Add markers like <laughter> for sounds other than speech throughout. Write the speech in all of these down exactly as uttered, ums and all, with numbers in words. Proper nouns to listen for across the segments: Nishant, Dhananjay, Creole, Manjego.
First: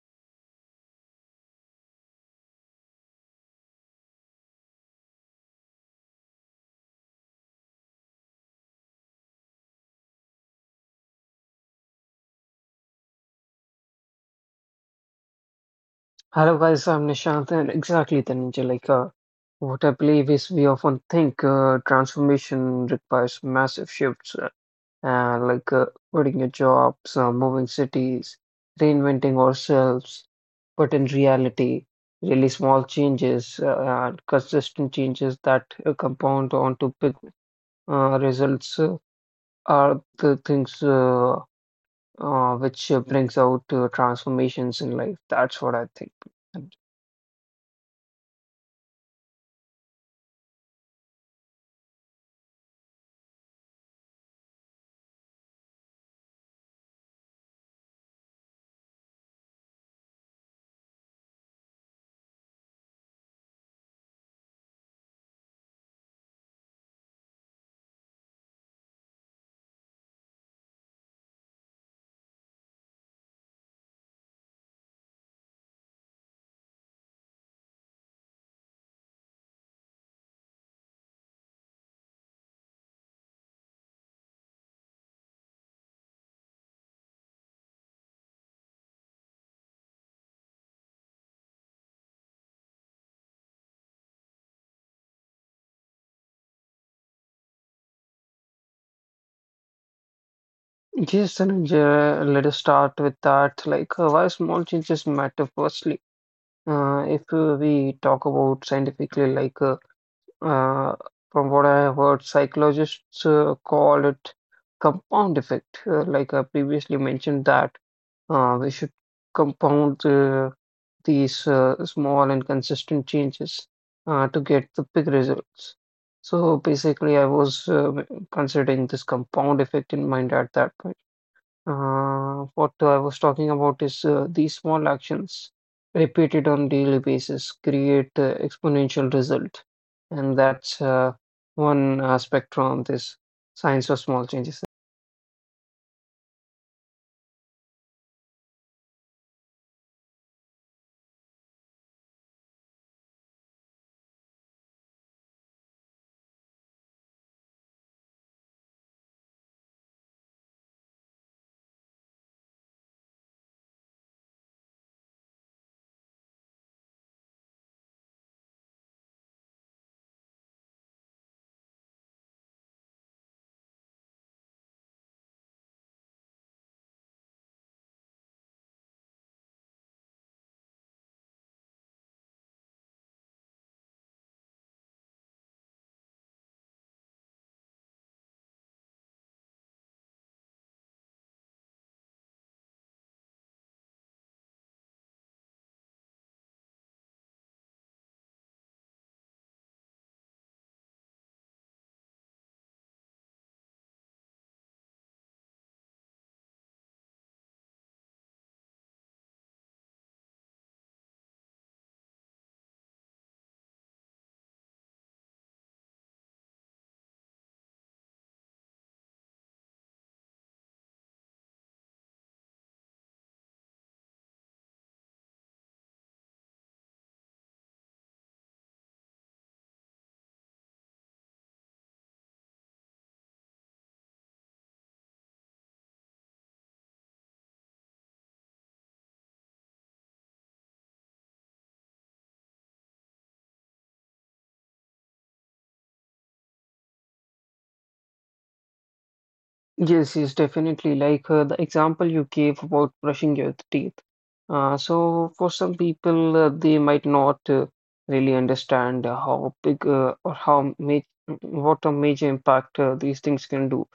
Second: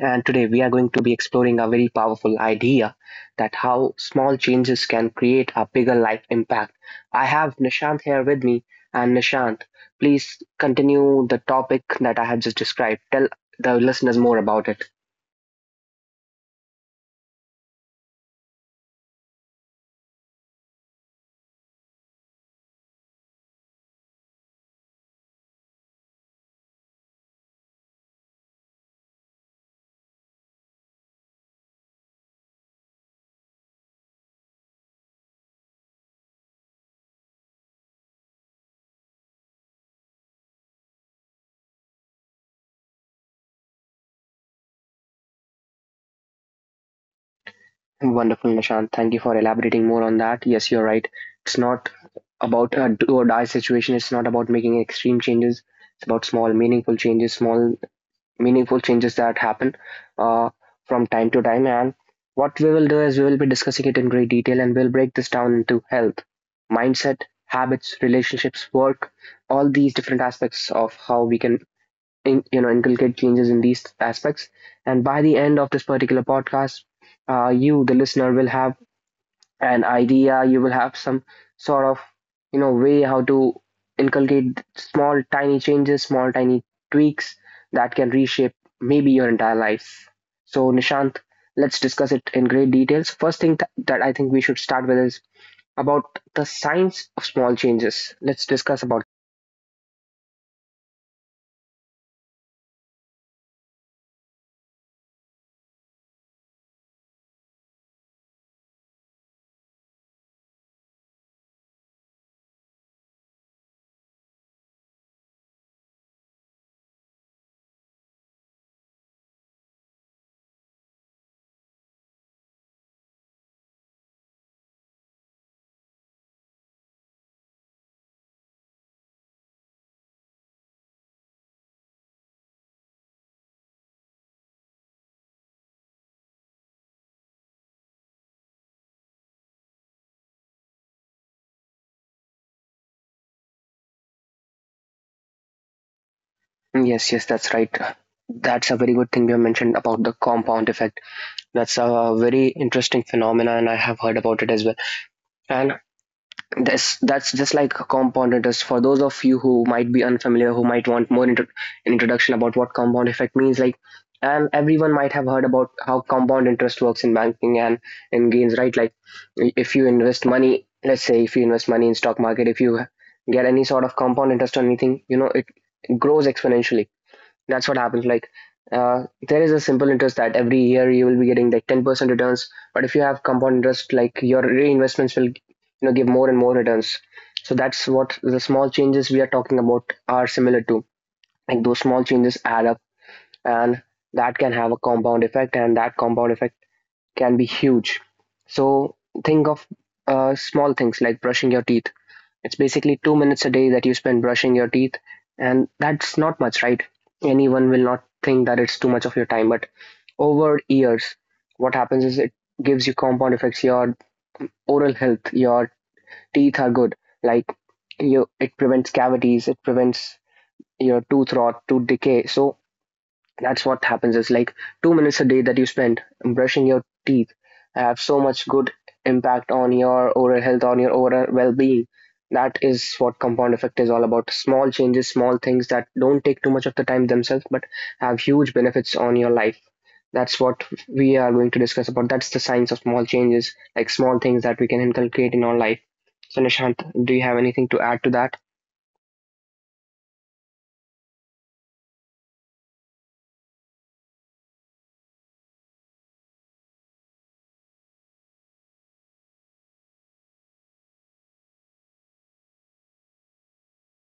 and today we are going to be exploring a very powerful idea that how small changes can create a bigger life impact. I have Nishant here with me, and Nishant, please continue the topic that I have just described. Tell the listeners more about it. Hello guys, I'm Nishant and exactly Dhananjay. Like uh, what I believe is we often think uh, transformation requires massive shifts, uh, uh, like uh, quitting your jobs, uh, moving cities, reinventing ourselves. But in reality, really small changes uh, and consistent changes that uh, compound onto big uh, results uh, are the things uh, uh, which uh, brings out uh, transformations in life. That's what I think. Wonderful, Nishant. Thank you for elaborating more on that. Yes, you're right. It's not about a do or die situation, it's not about making extreme changes. It's about small, meaningful changes, small meaningful changes that happen uh, from time to time. And what we will do is we will be discussing it in great detail and we'll break this down into health, mindset, habits, relationships, work, all these different aspects of how we can in, you know inculcate changes in these aspects. And by the end of this particular podcast, uh, you, the listener, will have an idea. You will have some sort of, you know, way how to inculcate small tiny changes, small tiny tweaks that can reshape maybe your entire life. So Nishant, let's discuss it in great details. First thing th- that I think we should start with is about the science of small changes. Let's discuss about. Yes, and uh, let us start with that. Like, uh, Why small changes matter firstly. Uh, if uh, we talk about scientifically, like, uh, uh, from what I have heard, psychologists uh, call it compound effect. Uh, like I previously mentioned that uh, we should compound uh, these uh, small and consistent changes uh, to get the big results. So basically, I was uh, considering this compound effect in mind at that point. Uh, what I was talking about is uh, these small actions repeated on daily basis create uh, exponential result, and that's uh, one aspect from this science of small changes. Yes, yes, that's right. That's a very good thing you have mentioned about the compound effect. That's a very interesting phenomena, and I have heard about it as well. And That's that's just like compound interest. For those of you who might be unfamiliar, who might want more intro- an introduction about what compound effect means, like, and everyone might have heard about how compound interest works in banking and in gains, right? Like, if you invest money, let's say if you invest money in stock market, if you get any sort of compound interest or anything, you know it grows exponentially. That's what happens, like, uh, there is a simple interest that every year you will be getting like ten percent returns, but if you have compound interest, like, your reinvestments will, you know, give more and more returns. So that's what the small changes we are talking about are similar to. Like, those small changes add up, and that can have a compound effect, and that compound effect can be huge. So think of uh, small things like brushing your teeth. It's basically two minutes a day that you spend brushing your teeth, and that's not much, right? Anyone will not think that it's too much of your time, but over years, what happens is it gives you compound effects. Your oral health, your teeth are good. Like, you, it prevents cavities, it prevents your tooth rot, tooth decay. So that's what happens is like two minutes a day that you spend brushing your teeth have so much good impact on your overall health, on your overall well-being. That is what compound effect is all about. Small changes, small things that don't take too much of the time themselves, but have huge benefits on your life. That's what we are going to discuss about. That's the science of small changes, like small things that we can inculcate in our life. So Nishant, do you have anything to add to that? Yes, yes, definitely. Like uh, the example you gave about brushing your teeth. Uh, so, for some people, uh, they might not uh, really understand uh, how big uh, or how ma what a major impact uh, these things can do.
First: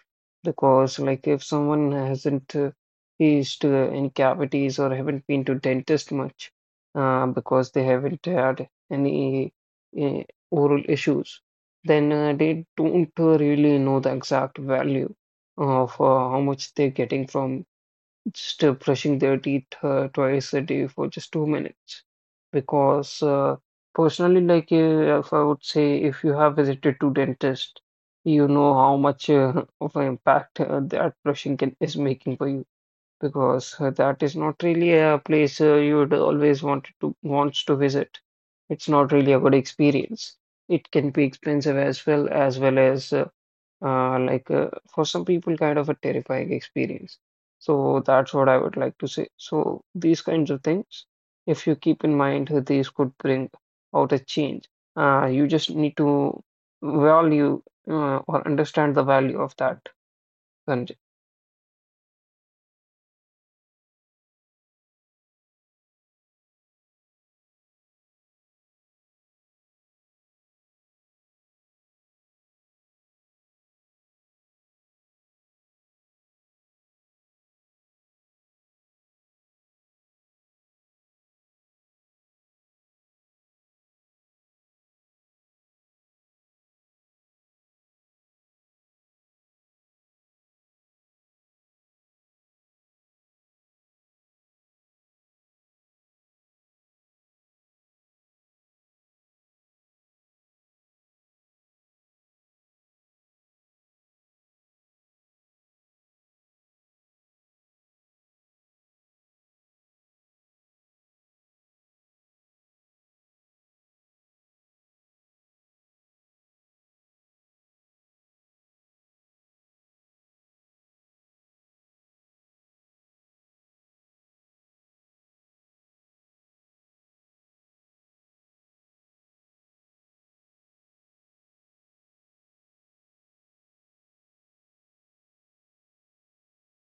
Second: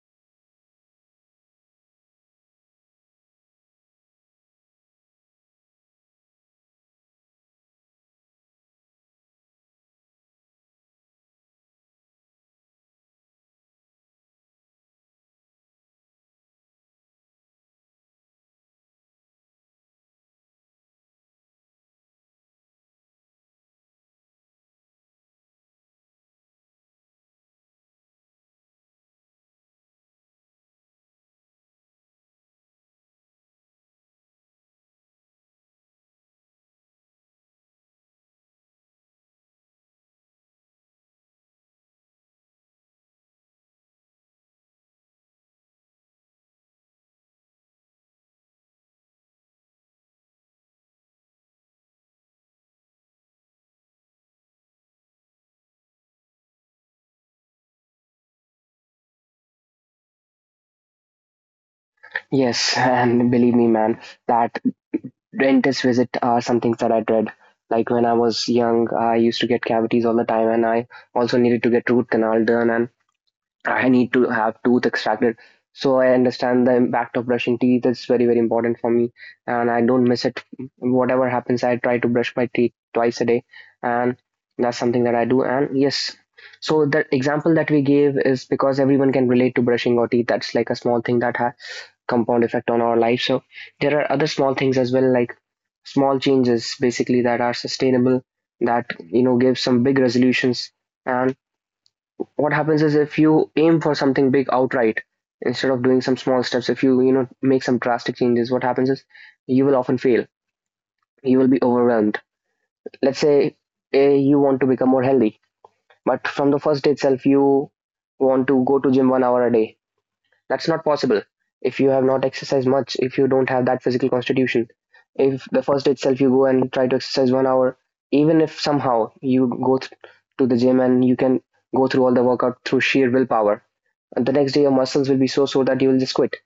Because, like, if someone hasn't uh, faced uh, any cavities or haven't been to dentist much, uh, because they haven't had any uh, oral issues, then uh, they don't uh, really know the exact value uh, for how much they're getting from just uh, brushing their teeth uh, twice a day for just two minutes. Because uh, Personally, like uh, if I would say, if you have visited to dentist, you know how much uh, <laughs> of an impact uh, that brushing can, is making for you. Because uh, That is not really a place uh, you would always wanted to wants to visit. It's not really a good experience. It can be expensive as well, as well as uh, uh, like uh, for some people kind of a terrifying experience. So that's what I would like to say. So these kinds of things, if you keep in mind, uh, these could bring out a change. Uh, you just need to value uh, or understand the value of that, Dhananjay. Yes, <laughs> and believe me, man, that dentist visit are some things that I dread. Like, when I was young, I used to get cavities all the time, and I also needed to get root canal done, and I need to have tooth extracted. So I understand the impact of brushing teeth is very, very important for me, and I don't miss it. Whatever happens, I try to brush my teeth twice a day, and that's something that I do. And yes, so the example that we gave is because everyone can relate to brushing your teeth. That's like a small thing that ha- compound effect on our life. So there are other small things as well, like small changes basically that are sustainable, that, you know, give some big resolutions. And what happens is if you aim for something big outright instead of doing some small steps, if you, you know, make some drastic changes, what happens is you will often fail. You will be overwhelmed. Let's say eh, you want to become more healthy, but from the first day itself you want to go to gym one hour a day. That's not possible if you have not exercised much, if you don't have that physical constitution. If the first day itself you go and try to exercise one hour, even if somehow you go th- to the gym and you can go through all the workout through sheer willpower, and the next day your muscles will be so sore that you will just quit.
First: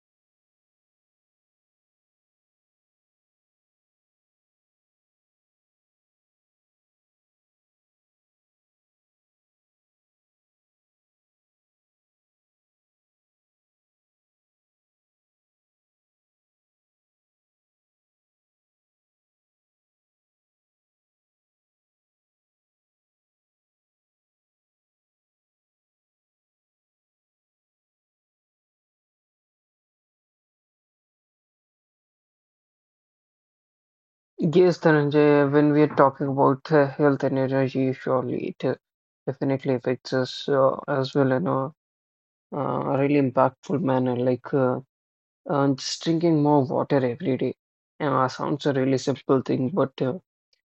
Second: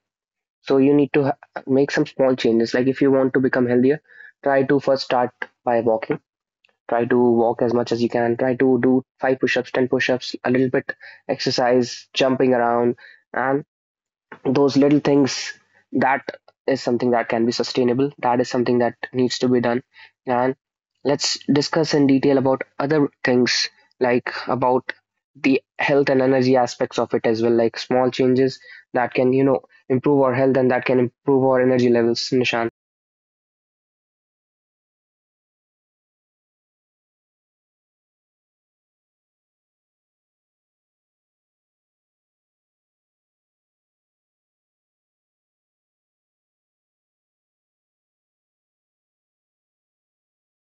So you need to ha- make some small changes. Like, if you want to become healthier, try to first start by walking. Try to walk as much as you can. Try to do five push-ups, ten push-ups, a little bit exercise, jumping around, and those little things, that is something that can be sustainable, that is something that needs to be done. And let's discuss in detail about other things, like about the health and energy aspects of it as well, like small changes that can, you know, improve our health and that can improve our energy levels, Nishan. Yes, Dhananjay, when we are talking about uh, health and energy, surely it uh, definitely affects us uh, as well in a uh, really impactful manner. Like uh, Uh, just drinking more water every day. Uh, sounds a really simple thing, but uh,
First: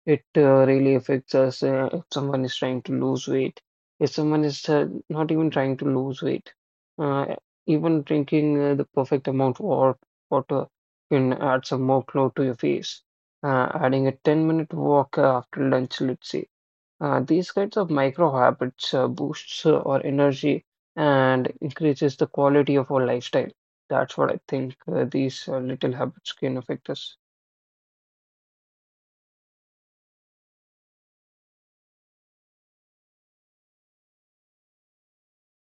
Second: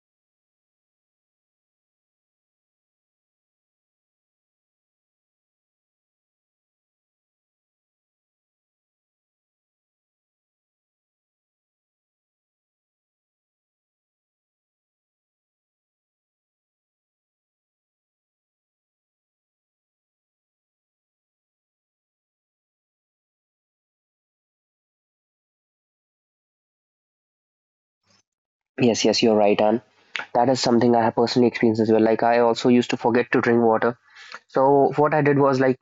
it uh, really affects us uh, if someone is trying to lose weight. If someone is uh, not even trying to lose weight, uh, even drinking uh, the perfect amount of wa- water can add some more glow to your face. Uh, adding a ten minute walk uh, after lunch, let's say uh, these kinds of micro habits uh, boosts uh, our energy and increases the quality of our lifestyle. That's what I think uh, these uh, little habits can affect us. Yes, yes, you're right. And that is something I have personally experienced as well. Like, I also used to forget to drink water. So what I did was, like,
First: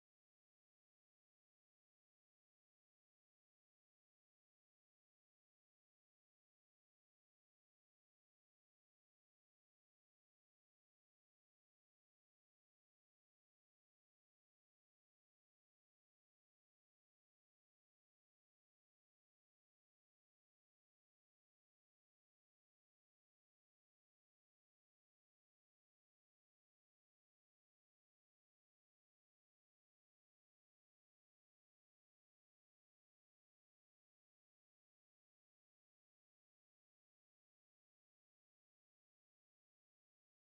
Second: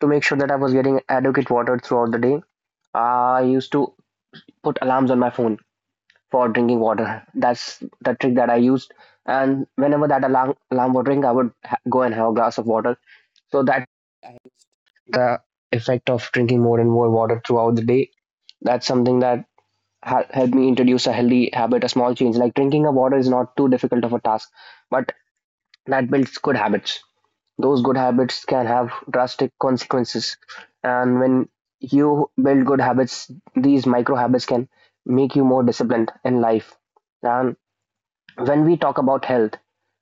to make sure that I was getting adequate water throughout the day, I used to put alarms on my phone for drinking water. That's the trick that I used. And whenever that alarm alarm would ring, I would ha- go and have a glass of water. So that the effect of drinking more and more water throughout the day. That's something that ha- helped me introduce a healthy habit, a small change. Like, drinking a water is not too difficult of a task, but that builds good habits. Those good habits can have drastic consequences. And when you build good habits, these micro habits can make you more disciplined in life. And when we talk about health,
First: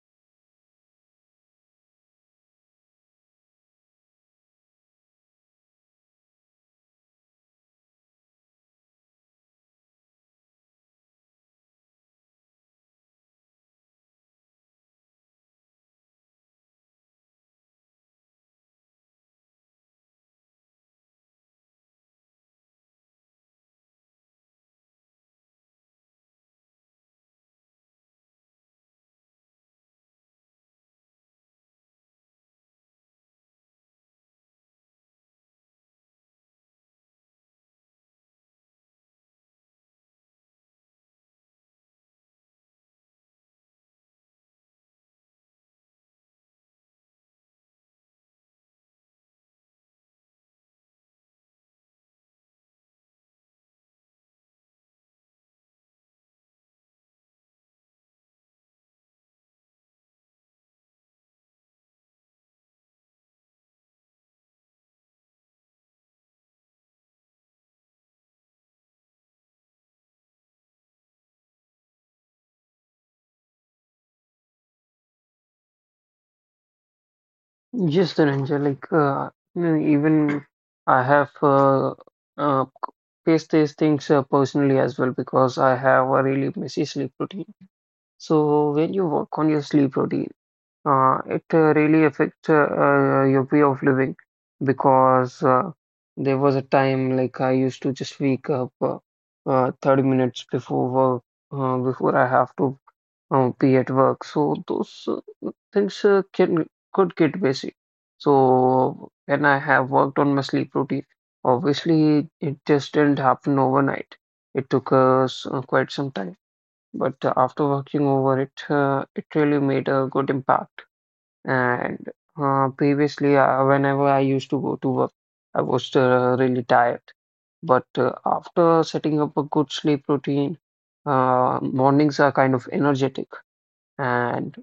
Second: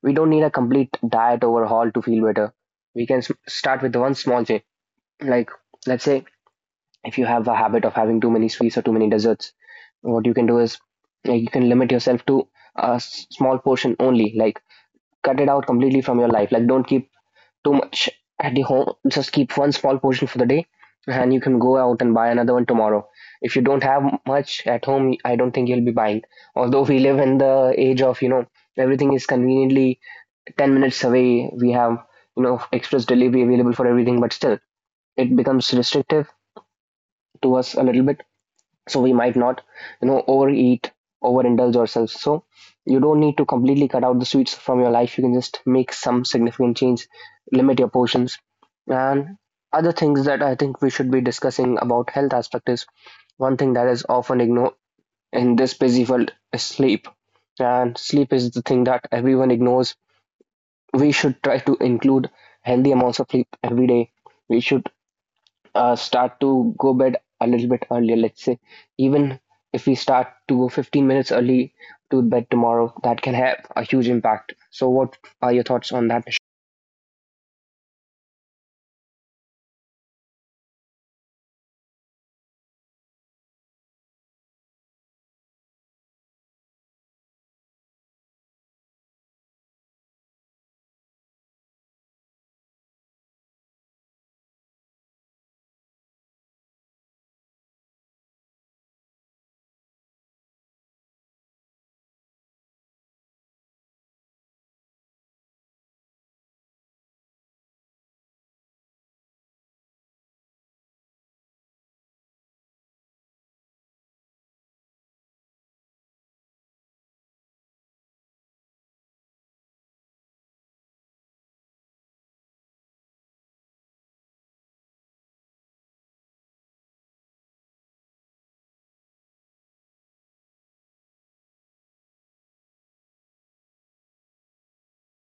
we don't need a complete diet overhaul to feel better. We can s- start with one small change. Like, let's say if you have a habit of having too many sweets or too many desserts, what you can do is, like, you can limit yourself to a s- small portion only. Like, cut it out completely from your life. Like, don't keep too much at the home, just keep one small portion for the day and you can go out and buy another one tomorrow. If you don't have much at home, I don't think you'll be buying. Although we live in the age of, you know, everything is conveniently ten minutes away. We have, you know, express delivery available for everything, but still it becomes restrictive to us a little bit, so we might not, you know, overeat, overindulge ourselves. So you don't need to completely cut out the sweets from your life. You can just make some significant change, limit your portions. And other things that I think we should be discussing about health aspect is one thing that is often ignored in this busy world is sleep. And sleep is the thing that everyone ignores. We should try to include healthy amounts of sleep every day. We should uh, start to go bed a little bit earlier. Let's say even if we start to go fifteen minutes early to bed tomorrow, that can have a huge impact. So, what are your thoughts on that, Nish? Yes, Dhananjay, like uh, you know, even I have uh, uh, faced these things uh, personally as well because I have a really messy sleep routine. So when you work on your sleep routine, uh, it uh, really affects uh, uh, your way of living because uh, there was a time like I used to just wake up uh, uh, thirty minutes before work, uh, before I have to uh, be at work. So those uh, things uh, can could get busy. So when I have worked on my sleep routine, obviously it just didn't happen overnight. It took us uh, quite some time, but uh, after working over it, uh, it really made a good impact and uh, previously, uh, whenever I used to go to work, I was uh, really tired. But uh, After setting up a good sleep routine, uh, mornings are kind of energetic. And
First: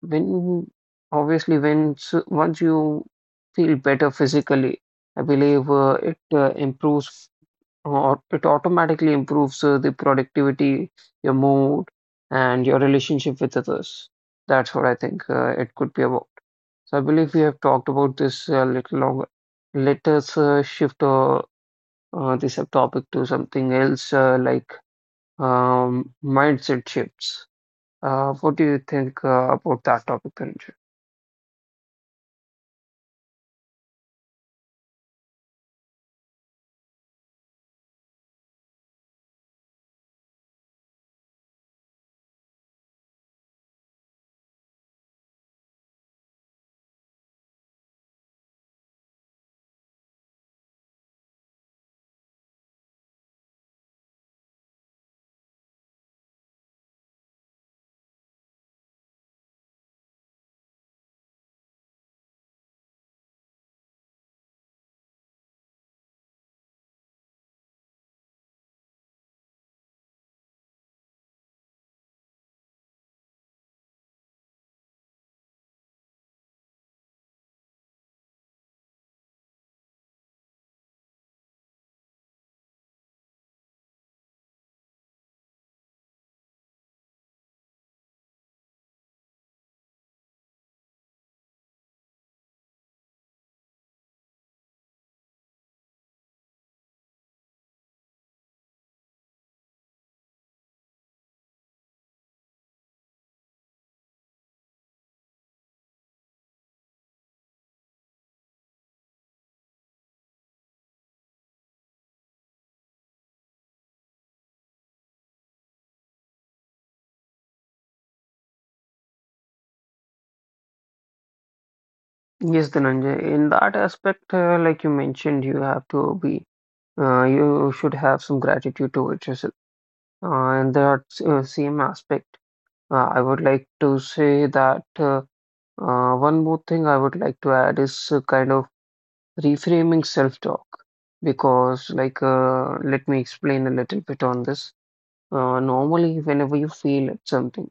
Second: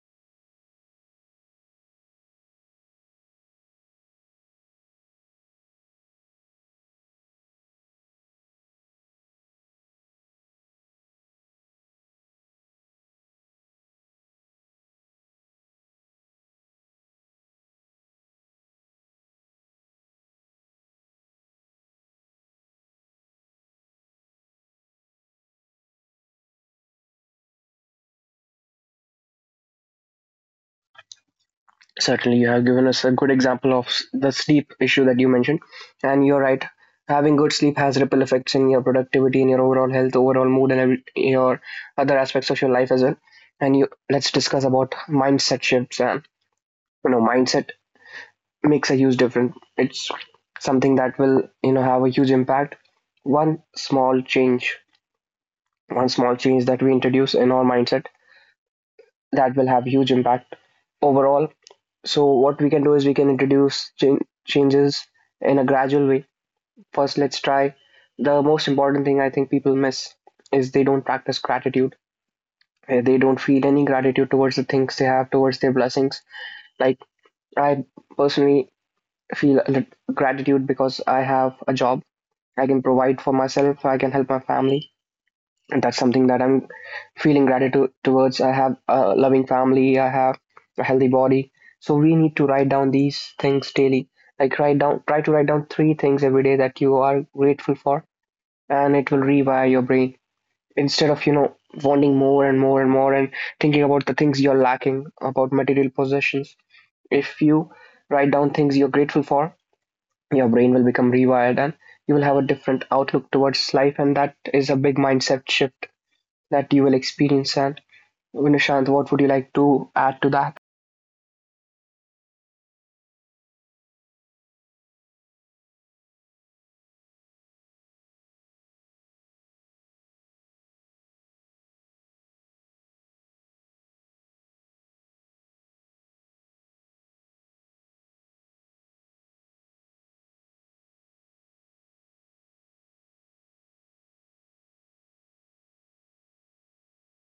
when, obviously, when s- once you feel better physically, I believe uh, it uh, improves or it automatically improves uh, the productivity, your mood, and your relationship with others. That's what I think uh, it could be about. So I believe we have talked about this a little longer. Let us uh, shift uh, uh, this topic to something else, uh, like um, mindset shifts. Uh, what do you think uh, about that topic, Dhananjay? Certainly, you have given us a good example of the sleep issue that you mentioned, and you're right. Having good sleep has ripple effects in your productivity, in your overall health, overall mood, and every, your other aspects of your life as well. And you, let's discuss about mindset shifts. And, you know, mindset makes a huge difference. It's something that will, you know, have a huge impact. One small change, one small change that we introduce in our mindset, that will have huge impact overall. So what we can do is we can introduce chan- changes in a gradual way. First, let's try the most important thing I think people miss is they don't practice gratitude. Uh, They don't feel any gratitude towards the things they have, towards their blessings. Like, I personally feel a lit- gratitude because I have a job. I can provide for myself, I can help my family. And that's something that I'm feeling gratitude towards. I have a loving family, I have a healthy body. So we need to write down these things daily. Like, write down try to write down three things every day that you are grateful for, and it will rewire your brain. Instead of, you know, wanting more and more and more and thinking about the things you're lacking, about material possessions. If you write down things you're grateful for, your brain will become rewired and you will have a different outlook towards life, and that is a big mindset shift that you will experience. And Nishant, what would you like to add to that? Yes, Dhananjay. In that aspect, uh, like you mentioned, you have to be, uh, you should have some gratitude towards yourself. Uh, and that s- uh, same aspect, uh, I would like to say that uh, uh, one more thing I would like to add is uh, kind of reframing self-talk because, like, uh, let me explain a little bit on this. Uh, normally, whenever you feel at something,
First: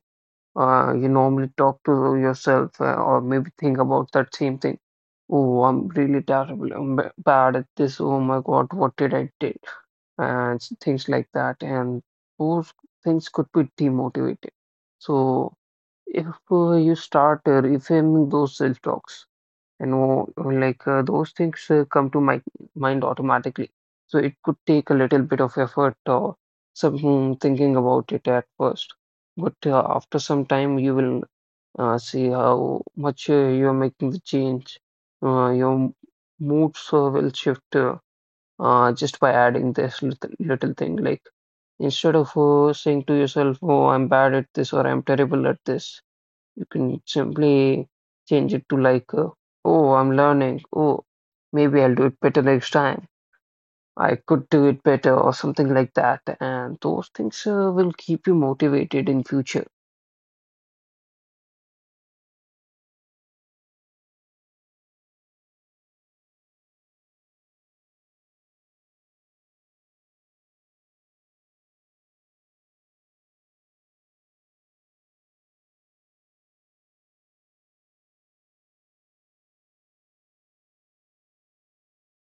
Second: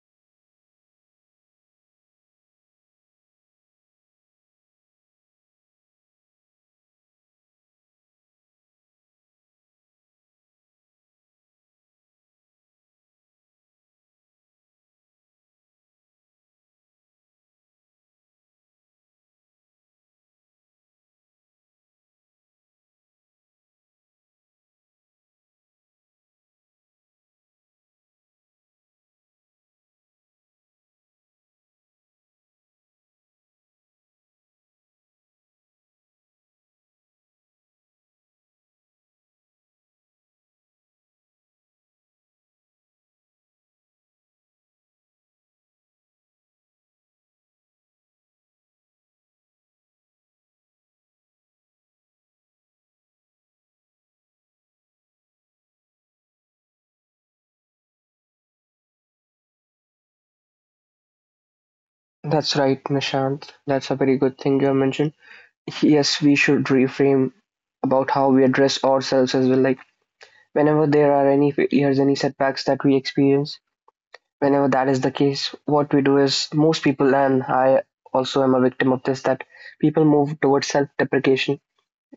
uh, you normally talk to yourself uh, or maybe think about that same thing. Oh, I'm really terrible. I'm b- bad at this. Oh my God, what did I do? And s- things like that. And those things could be demotivated. So if uh, you start uh, reframing those self-talks, and know, like uh, those things uh, come to my mind automatically. So it could take a little bit of effort or some thinking about it at first, but uh, after some time you will uh, see how much uh, you're making the change. Uh, your m- moods uh, will shift. Uh, uh, just by adding this little, little thing. Like instead of uh, saying to yourself, "Oh, I'm bad at this" or "I'm terrible at this," you can simply change it to like, uh, "Oh, I'm learning. Oh, maybe I'll do it better next time. I could do it better," or something like that. And those things uh, will keep you motivated in future. That's right, Nishant. That's a very good thing you have mentioned. Yes, we should reframe about how we address ourselves as well. Like whenever there are any failures, any setbacks that we experience, whenever that is the case, what we do is most people, and I also am a victim of this, that people move towards self-deprecation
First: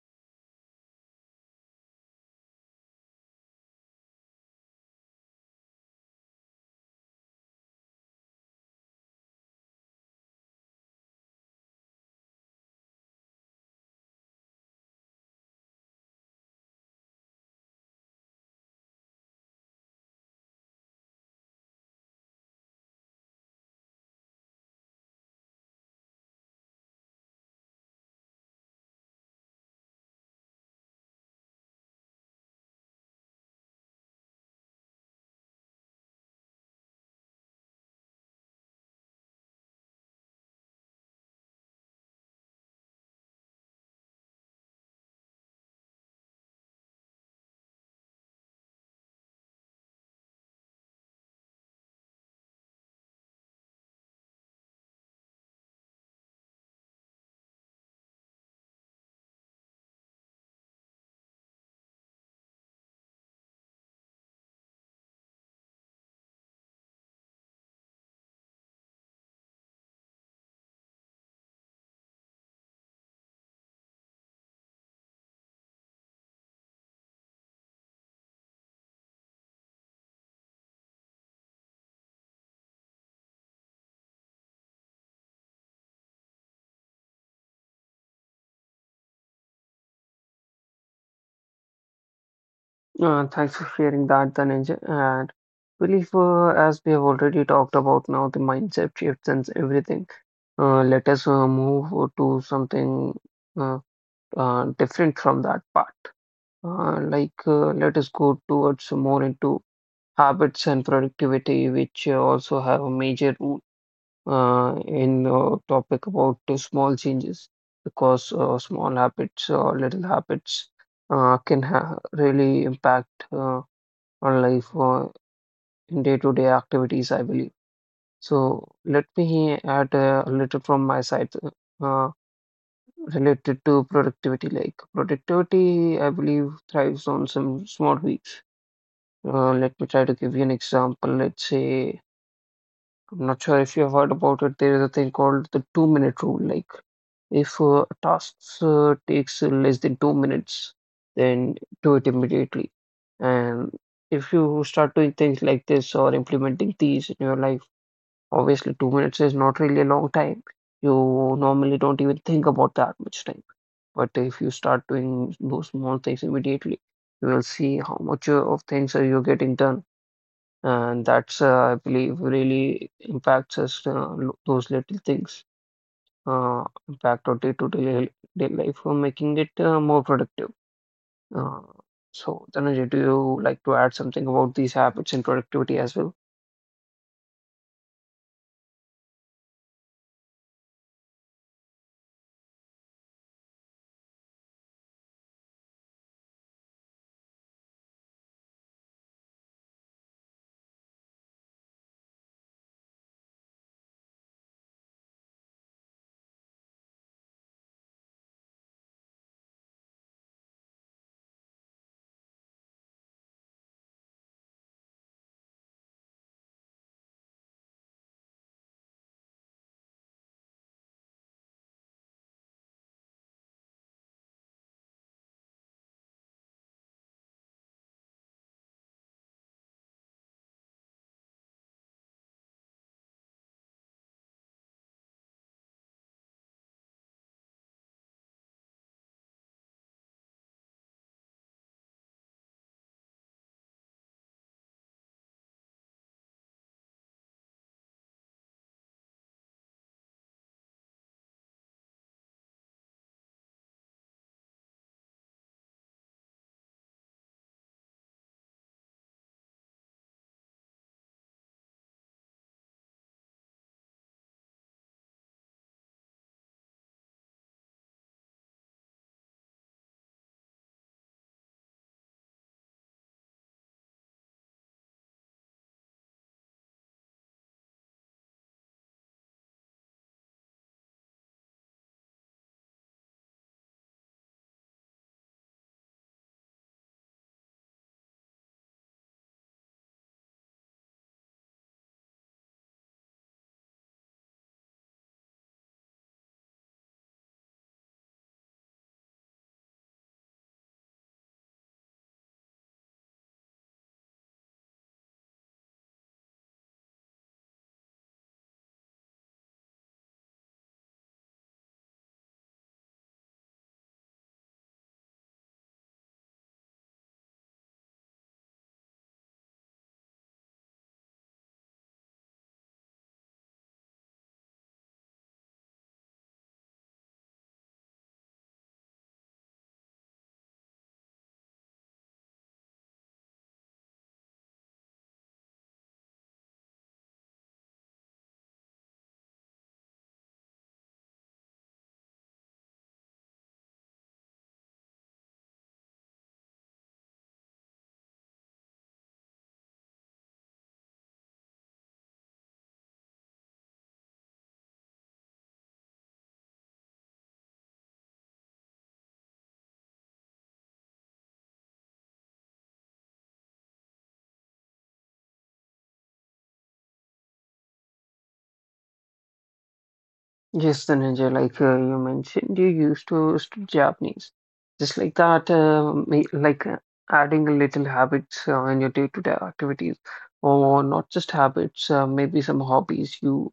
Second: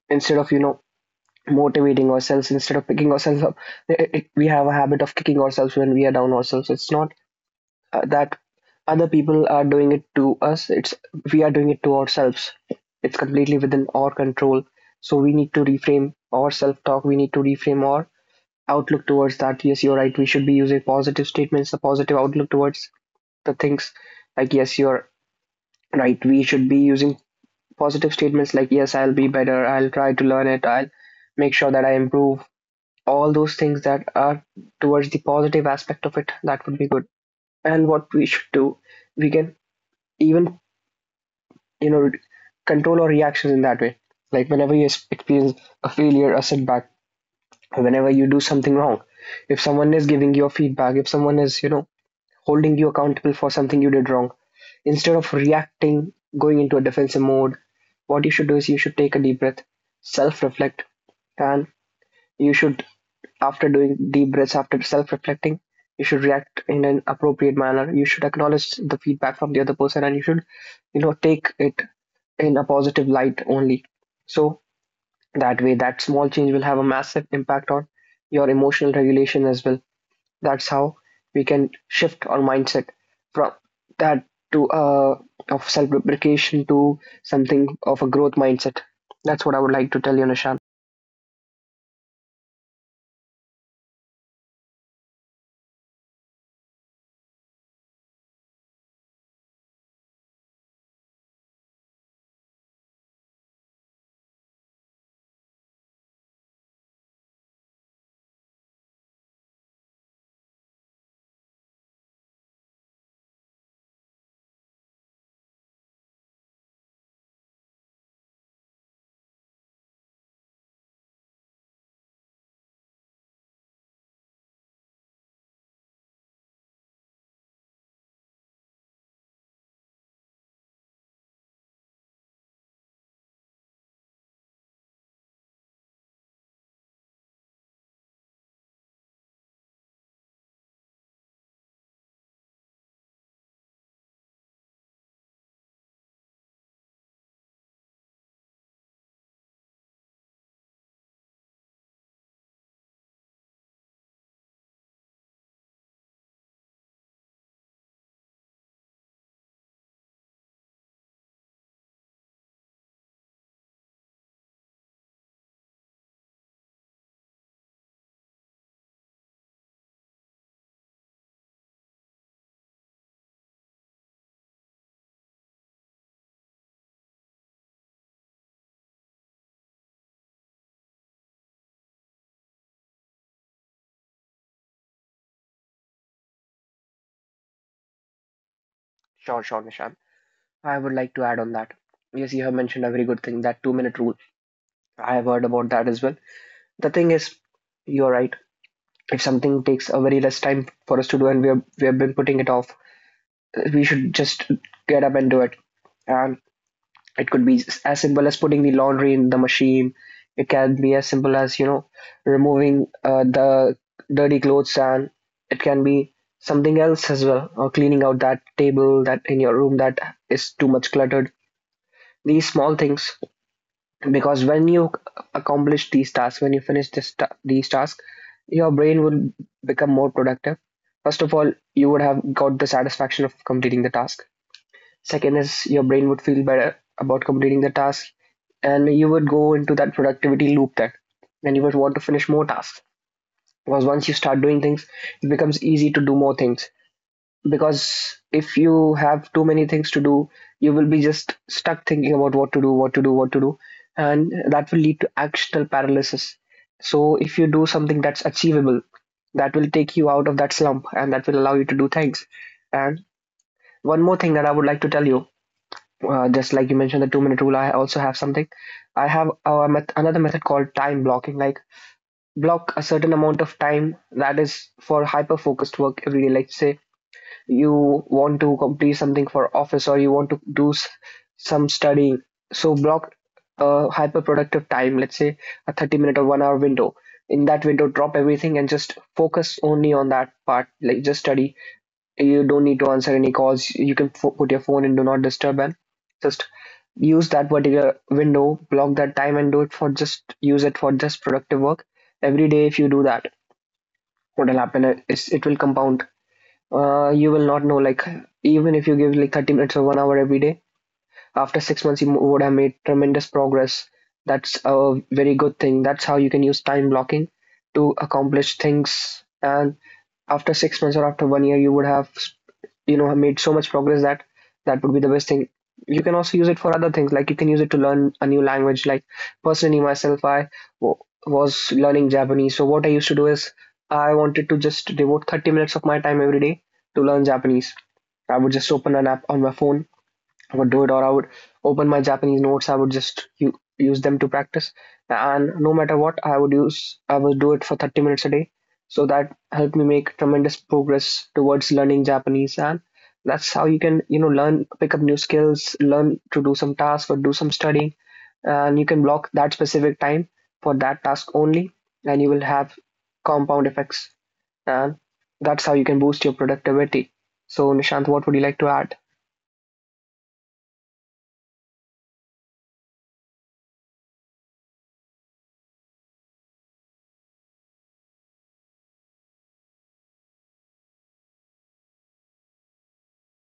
instead of, you know motivating ourselves, instead of picking ourselves up. It- it- we have a habit of kicking ourselves when we are down ourselves. It's not uh, that other people are doing it to us, it's we are doing it to ourselves. It's completely within our control. So we need to reframe our self talk, we need to reframe our outlook towards that. Yes, you're right, we should be using positive statements, a positive outlook towards the things. Like, yes, you're right, we should be using positive statements like, yes, I'll be better, I'll try to learn it, I'll make sure that I improve all those things that are towards the positive aspect of it, that would be good. And what we should do, we can even, you know, control our reactions in that way. Like whenever you experience a failure, a setback, whenever you do something wrong, if someone is giving you a feedback, if someone is, you know, holding you accountable for something you did wrong, instead of reacting, going into a defensive mode, what you should do is you should take a deep breath, self reflect, and you should, after doing deep breaths, after self reflecting, you should react in an appropriate manner. You should acknowledge the feedback from the other person and you should, you know, take it in a positive light only. So that way, that small change will have a massive impact on your emotional regulation as well. That's how we can shift our mindset from that to uh, of self deprecation to something of a growth mindset. That's what I would like to tell you, Nishan. Uh, thanks for sharing that, Dhananjay. And believe uh, as we have already talked about now, the mindset shifts and everything. Uh, let us uh, move to something uh, uh, different from that part. Uh, like, uh, let us go towards more into habits and productivity, which uh, also have a major role uh, in the topic about the small changes, because uh, small habits or little habits uh, can ha really impact uh, our life uh, in day-to-day activities, I believe. So, let me add uh, a little from my side. Uh, related to productivity. Like productivity, I believe, thrives on some small weeks. Uh, let me try to give you an example. Let's say, I'm not sure if you have heard about it. There is a thing called the two minute rule. Like, if uh, a task uh, takes less than two minutes, then do it immediately. And if you start doing things like this or implementing these in your life, obviously, two minutes is not really a long time. You normally don't even think about that much time. But if you start doing those small things immediately, you will see how much uh, of things are you getting done. And that's, uh, I believe, really impacts us, uh, lo- those little things uh, impact our day-to-day day life for making it uh, more productive. Uh, so, Dhananjay, do you like to add something about these habits and productivity as well? Sure, sure, Nishan. I would like to add on that. Yes, you have mentioned a very good thing, that two minute rule. I have heard about that as well. The thing is, you're right. If something takes a very less time for us to do and we, have we have been putting it off, we should just get up and do it. And it could be as simple as putting the laundry in the machine. It can be as simple as, you know, removing uh, the dirty clothes, and it can be something else as well, or cleaning out that table that in your room that is too much cluttered. These small things, because when you accomplish these tasks, when you finish this ta- these tasks, your brain would become more productive. First of all, you would have got the satisfaction of completing the task. Second is your brain would feel better about completing the task, and you would go into that productivity loop, that, and you would want to finish more tasks, because once you start doing things, it becomes easy to do more things. Because if you have too many things to do, you will be just stuck thinking about what to do, what to do, what to do, and that will lead to actional paralysis. So, if you do something that's achievable, that will take you out of that slump and that will allow you to do things. And one more thing that I would like to tell you, uh, just like you mentioned the two minute rule, I also have something. I have uh, met- another method called time blocking, like block a certain amount of time that is for hyper focused work every day. Like, say, you want to complete something for office or you want to do s- some studying. So block a hyper productive time, let's say a thirty minute or one hour window. In that window, drop everything and just focus only on that part, like just study. You don't need to answer any calls, you can fo- put your phone in do not disturb and just use that particular window, block that time and do it for just, use it for just productive work every day. If you do that, what will happen is it will compound. Uh, you will not know, like, even if you give like thirty minutes or one hour every day, after six months you would have made tremendous progress. That's a very good thing, that's how you can use time blocking to accomplish things. And after six months or after one year, you would have, you know, made so much progress that that would be the best thing. You can also use it for other things, like you can use it to learn a new language. Like personally myself, i w- was learning Japanese. So what I used to do is I wanted to just devote thirty minutes of my time every day to learn Japanese. I would just open an app on my phone, I would do it, or I would open my Japanese notes. I would just u- use them to practice, and no matter what, I would use I would do it for thirty minutes a day. So that helped me make tremendous progress towards learning Japanese, and that's how you can, you know, learn, pick up new skills, learn to do some tasks or do some studying, and you can block that specific time for that task only, and you will have compound effects, and that's how you can boost your productivity. So Nishant, what would you like to add? Yes, Dhananjay, like uh, you mentioned, you used to study Japanese. Just like that, uh, may- like uh, adding a little habits uh, in your day-to-day activities, or not just habits, uh, maybe some hobbies. You,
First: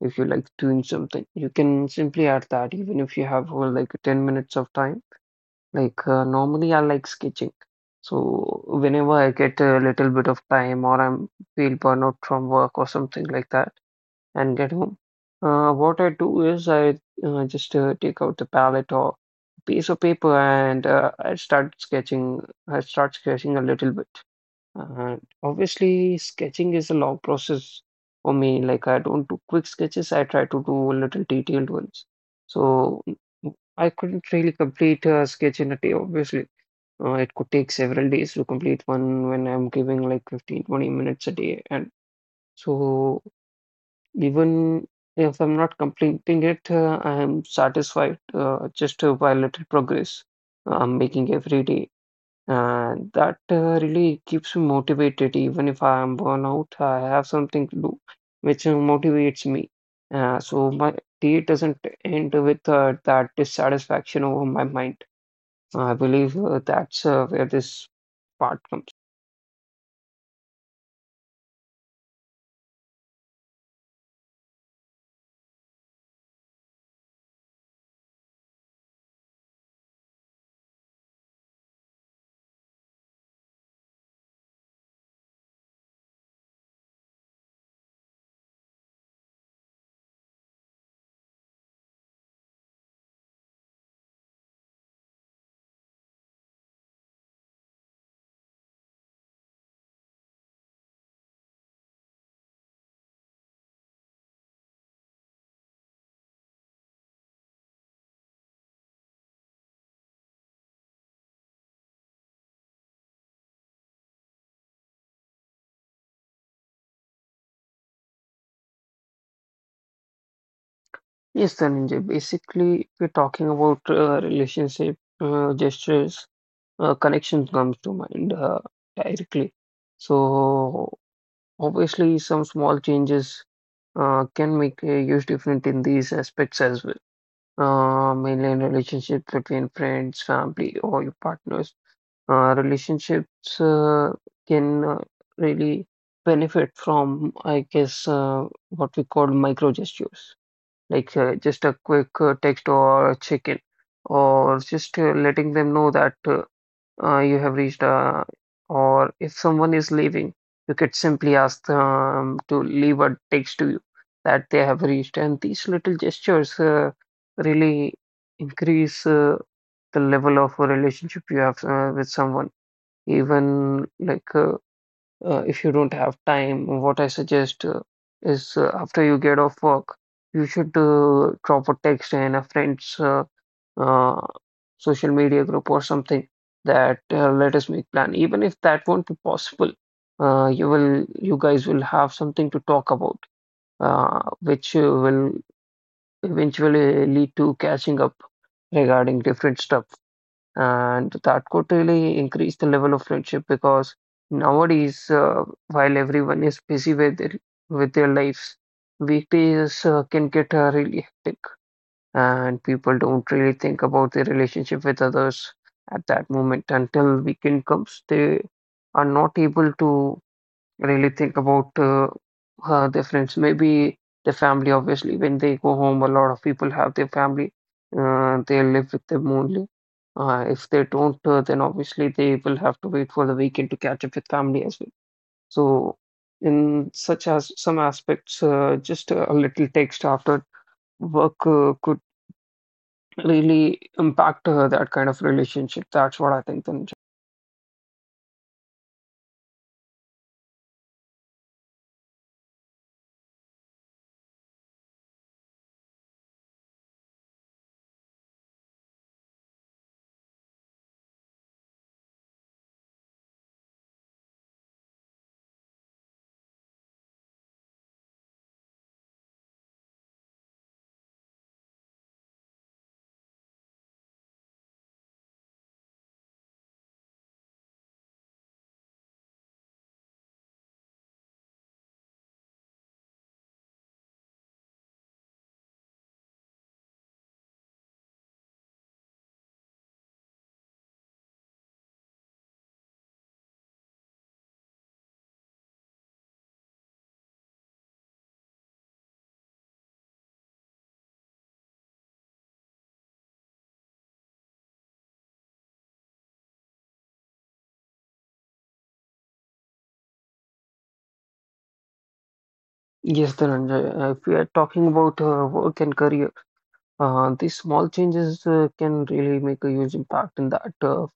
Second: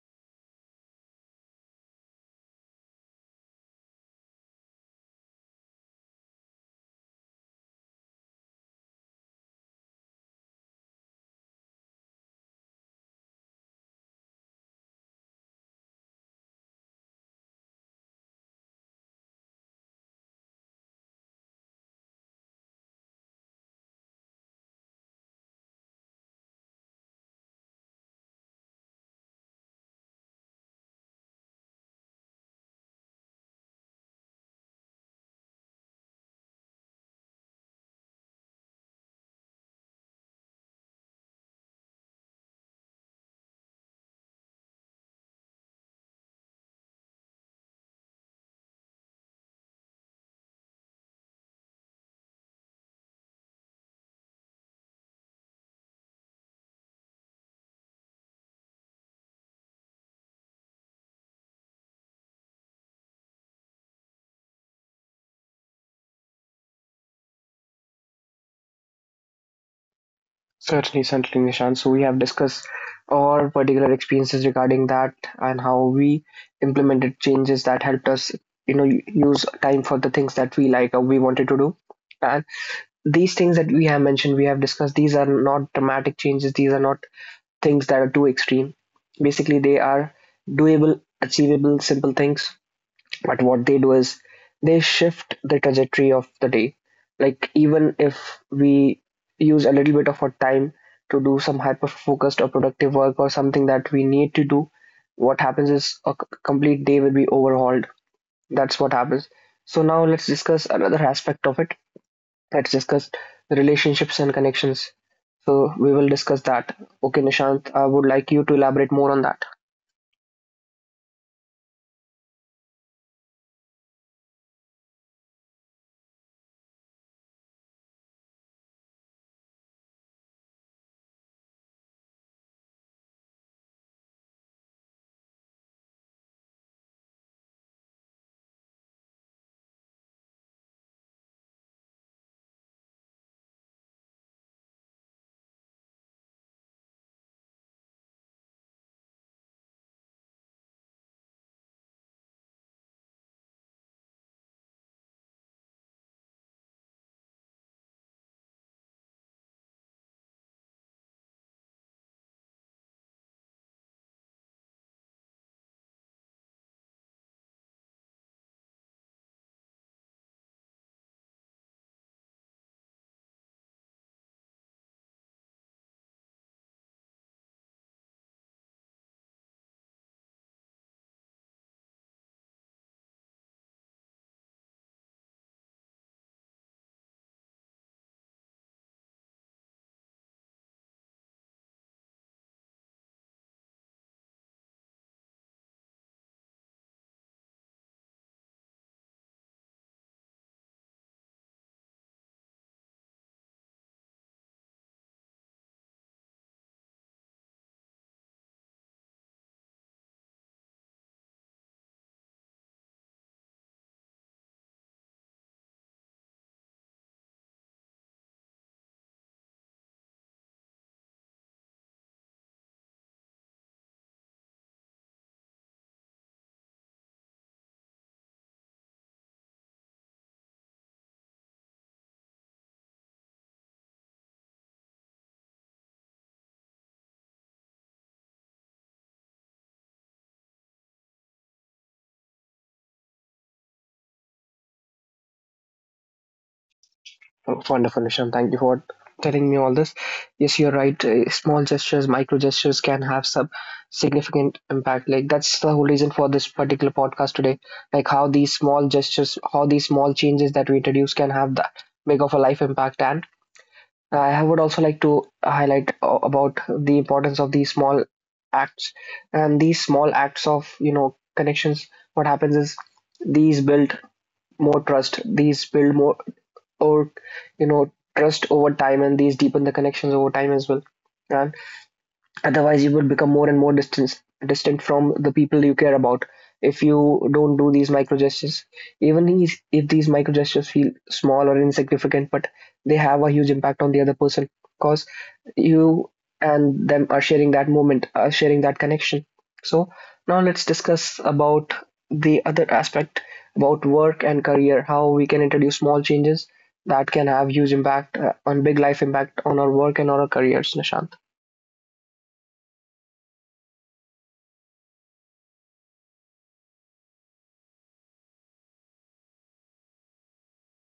if you like doing something, you can simply add that, even if you have uh, like ten minutes of time. Like uh, normally, I like sketching. So whenever I get a little bit of time, or I'm feel burnout from work or something like that and get home. Uh, what I do is I uh, just uh, take out the palette or piece of paper and uh, I start sketching. I start sketching a little bit. And obviously, sketching is a long process for me. Like I don't do quick sketches. I try to do little detailed ones. So I couldn't really complete a sketch in a day, obviously. Uh, it could take several days to complete one when I'm giving like fifteen twenty minutes a day. And so even if I'm not completing it, uh, I am satisfied uh, just uh, by little progress uh, I'm making every day. And that uh, really keeps me motivated. Even if I am worn out, I have something to do which uh, motivates me. Uh, so my day doesn't end with uh, that dissatisfaction over my mind. I believe uh, that's uh, where this part comes. Certainly, certainly, Nishant. So we have discussed our particular experiences regarding that and how we implemented changes that helped us, you know, use time for the things that we like or we wanted to do. And these things that we have mentioned, we have discussed, these are not dramatic changes. These are not things that are too extreme. Basically, they are doable, achievable, simple things, but what they do is they shift the trajectory of the day. Like even if we use a little bit of our time to do some hyper focused or productive work or something that we need to do, what happens is a c- complete day will be overhauled. That's what happens. So now let's discuss another aspect of it. Let's discuss the relationships and connections. So we will discuss that. Okay, Nishant, I would like you to elaborate more on that. Yes, Dhananjay, basically, if we're talking about uh, relationship uh, gestures. uh, connection comes to mind uh, directly. So obviously, some small changes uh, can make a huge difference in these aspects as well. Uh, mainly in relationships between friends, family, or your partners. Uh, relationships uh, can uh, really benefit from, I guess, uh, what we call micro gestures, like uh, just a quick uh, text or a check-in, or just uh, letting them know that. Uh, uh, you have reached, uh, or if someone is leaving, you could simply ask them to leave a text to you that they have reached. And these little gestures uh, really increase uh, the level of a relationship you have uh, with someone. Even like uh, uh, if you don't have time, what I suggest uh, is uh, after you get off work, you should uh, drop a text in a friend's uh, uh, social media group or something that uh, let us make plan. Even if that won't be possible, uh, you will, you guys will have something to talk about, uh, which uh, will eventually lead to catching up regarding different stuff. And that could really increase the level of friendship because nowadays, uh, while everyone is busy with their, with their lives, weekdays uh, can get uh, really hectic, and people don't really think about their relationship with others at that moment until weekend comes. They are not able to really think about uh, uh, their friends, maybe their family. Obviously, when they go home, a lot of people have their family. Uh, they live with them only. Uh, if they don't, uh, then obviously they will have to wait for the weekend to catch up with family as well. So, in such as some aspects, uh, just a little text after work uh, could really impact uh, that kind of relationship. That's what I think, Dhananjay. Oh, wonderful, Nishant. Thank you for telling me all this. Yes, you're right. Uh, small gestures, micro gestures can have some significant impact. Like that's the whole reason for this particular podcast today. Like how these small gestures, how these small changes that we introduce can have that big of a life impact. And I would also like to highlight uh, about the importance of these small acts and these small acts of, you know, connections. What happens is these build more trust. These build more, or, you know, trust over time, and these deepen the connections over time as well. And otherwise, you would become more and more distant, distant from the people you care about if you don't do these micro gestures. Even if if these micro gestures feel small or insignificant, but they have a huge impact on the other person, because you and them are sharing that moment, are sharing that connection. So now let's discuss about the other aspect about work and career, how we can introduce small changes that can have huge impact uh, on, big life impact on our work and on our careers, Nishant. Yes, Dhananjay. Uh, if we are talking about uh, work and career. Uh, these small changes uh, can really make a huge impact in that uh,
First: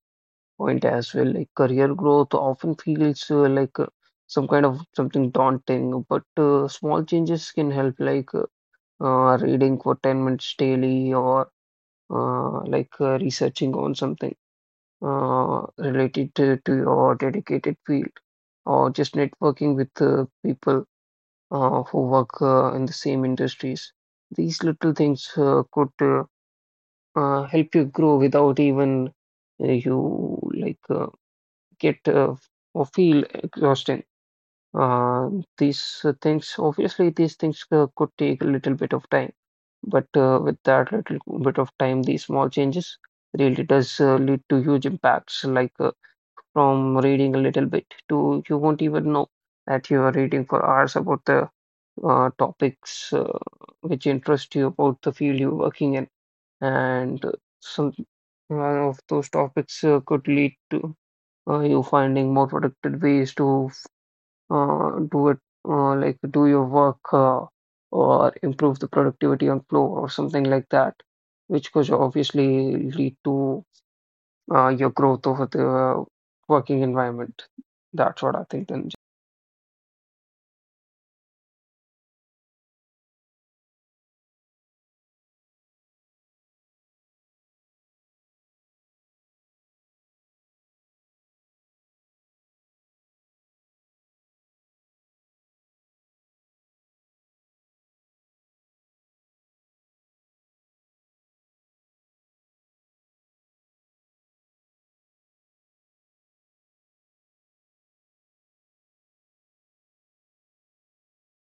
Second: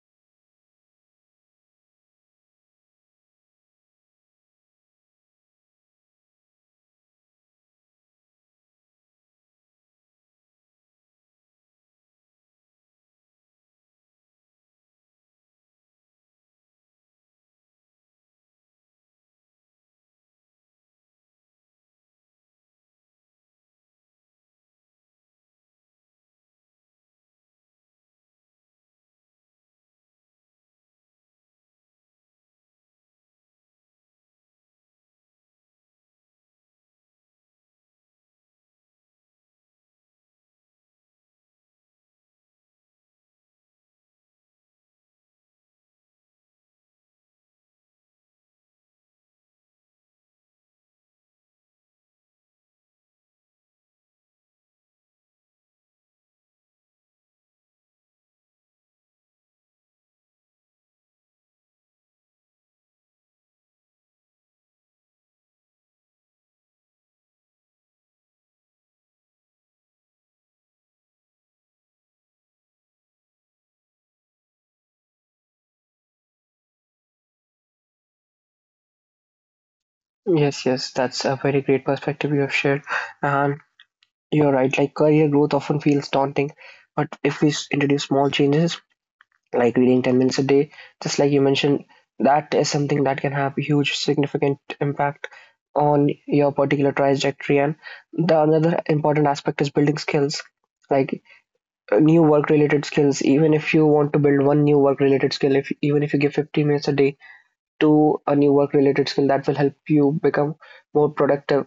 point as well. Like career growth often feels uh, like uh, some kind of something daunting, but uh, small changes can help, like uh, uh, reading for ten minutes daily or uh, like uh, researching on something uh, related to, to your dedicated field, or just networking with uh, people uh, who work uh, in the same industries. These little things uh, could uh, uh, help you grow without even uh, you like uh, get uh, or feel exhausting. Uh, these uh, things, obviously, these things uh, could take a little bit of time, but uh, with that little bit of time, these small changes really does uh, lead to huge impacts. Like uh, from reading a little bit to you won't even know that you are reading for hours about the uh, topics uh, which interest you about the field you're working in and uh, some one of those topics uh, could lead to uh, you finding more productive ways to uh, do it, uh, like do your work uh, or improve the productivity on flow or something like that, which could obviously lead to uh, your growth over the working environment. That's what I think, Dhananjay. Yes, yes, that's a very great perspective you have shared. And you're right, like career growth often feels daunting, but if we s- introduce small changes, like reading ten minutes a day, just like you mentioned, that is something that can have a huge significant impact on your particular trajectory. And the another important aspect is building skills, like uh, new work related skills. Even if you want to build one new work related skill, if even if you give fifteen minutes a day to a new work related skill, that will help you become more productive,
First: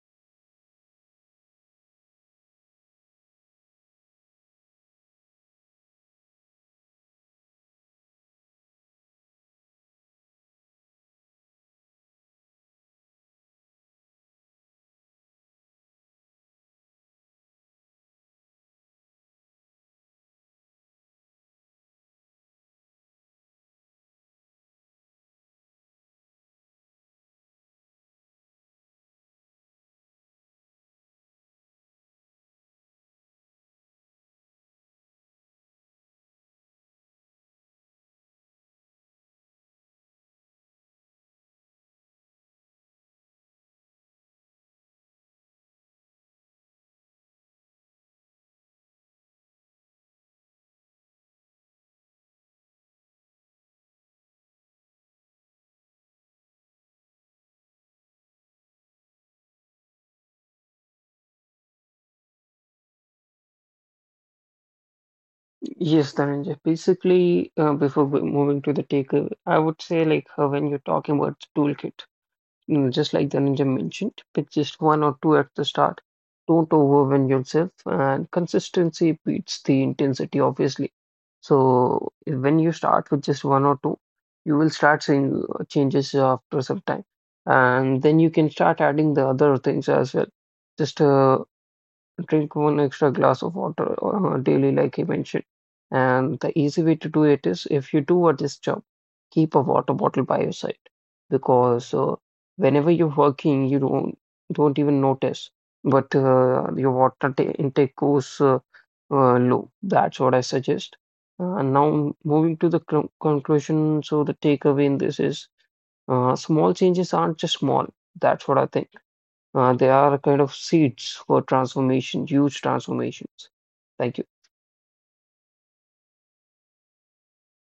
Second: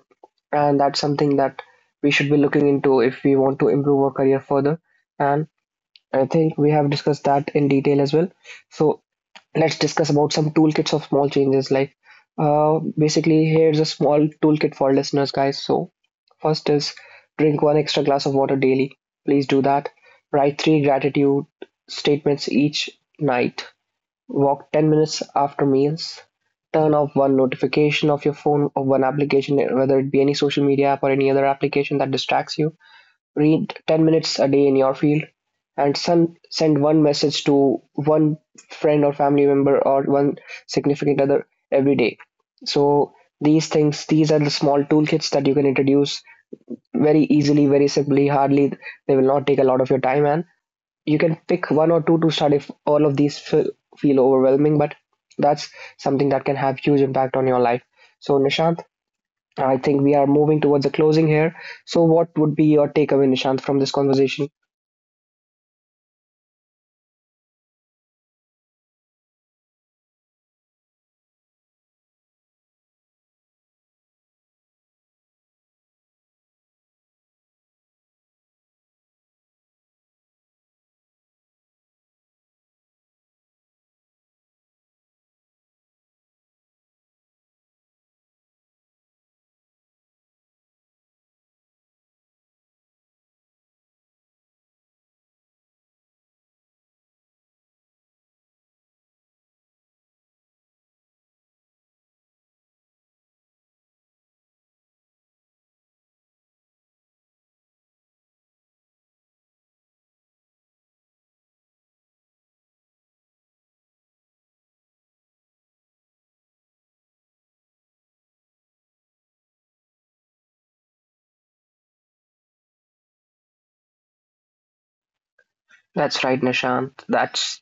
and that's something that we should be looking into if we want to improve our career further. And I think we have discussed that in detail as well. So let's discuss about some toolkits of small changes. Like uh, basically, here's a small toolkit for listeners, guys. So first is, drink one extra glass of water daily, please do that. Write three gratitude statements each night. Walk ten minutes after meals. Turn off one notification of your phone or one application, whether it be any social media app or any other application that distracts you. Read ten minutes a day in your field. And send, send one message to one friend or family member or one significant other every day. So these things, these are the small toolkits that you can introduce very easily, very simply, hardly, they will not take a lot of your time. And you can pick one or two to start if all of these feel, feel overwhelming, but that's something that can have huge impact on your life. So Nishant, I think we are moving towards the closing here. So what would be your takeaway, Nishant, from this conversation? Yes, Dhananjay. Basically, uh, before we- moving to the takeaway, I would say like uh, when you're talking about toolkit. You know, just like the ninja mentioned, pick just one or two at the start. Don't overwhelm yourself, and consistency beats the intensity, obviously. So when you start with just one or two, you will start seeing uh, changes after some time, and then you can start adding the other things as well. Just uh, Drink one extra glass of water uh, daily, like you mentioned. And the easy way to do it is if you do a this job, keep a water bottle by your side because uh, whenever you're working, you don't don't even notice, but uh, your water ta intake goes uh, uh, low. That's what I suggest. Uh, now moving to the cl conclusion, so the takeaway in this is uh, small changes aren't just small. That's what I think uh, they are a kind of seeds for transformation, huge transformations. Thank you. That's right, Nishant. That's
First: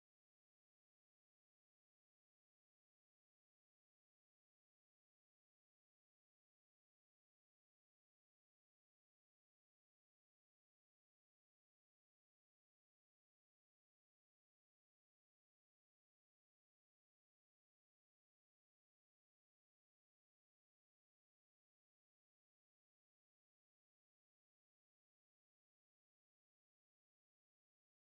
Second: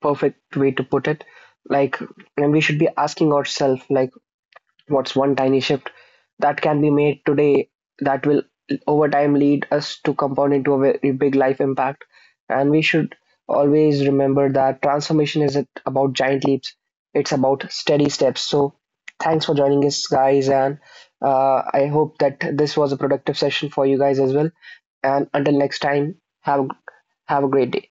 perfect way to put it. Like, and we should be asking ourselves, like, what's one tiny shift that can be made today that will over time lead us to compound into a very big life impact? And we should always remember that transformation isn't about giant leaps; it's about steady steps. So, thanks for joining us, guys, and uh, I hope that this was a productive session for you guys as well. And until next time, have have a great day.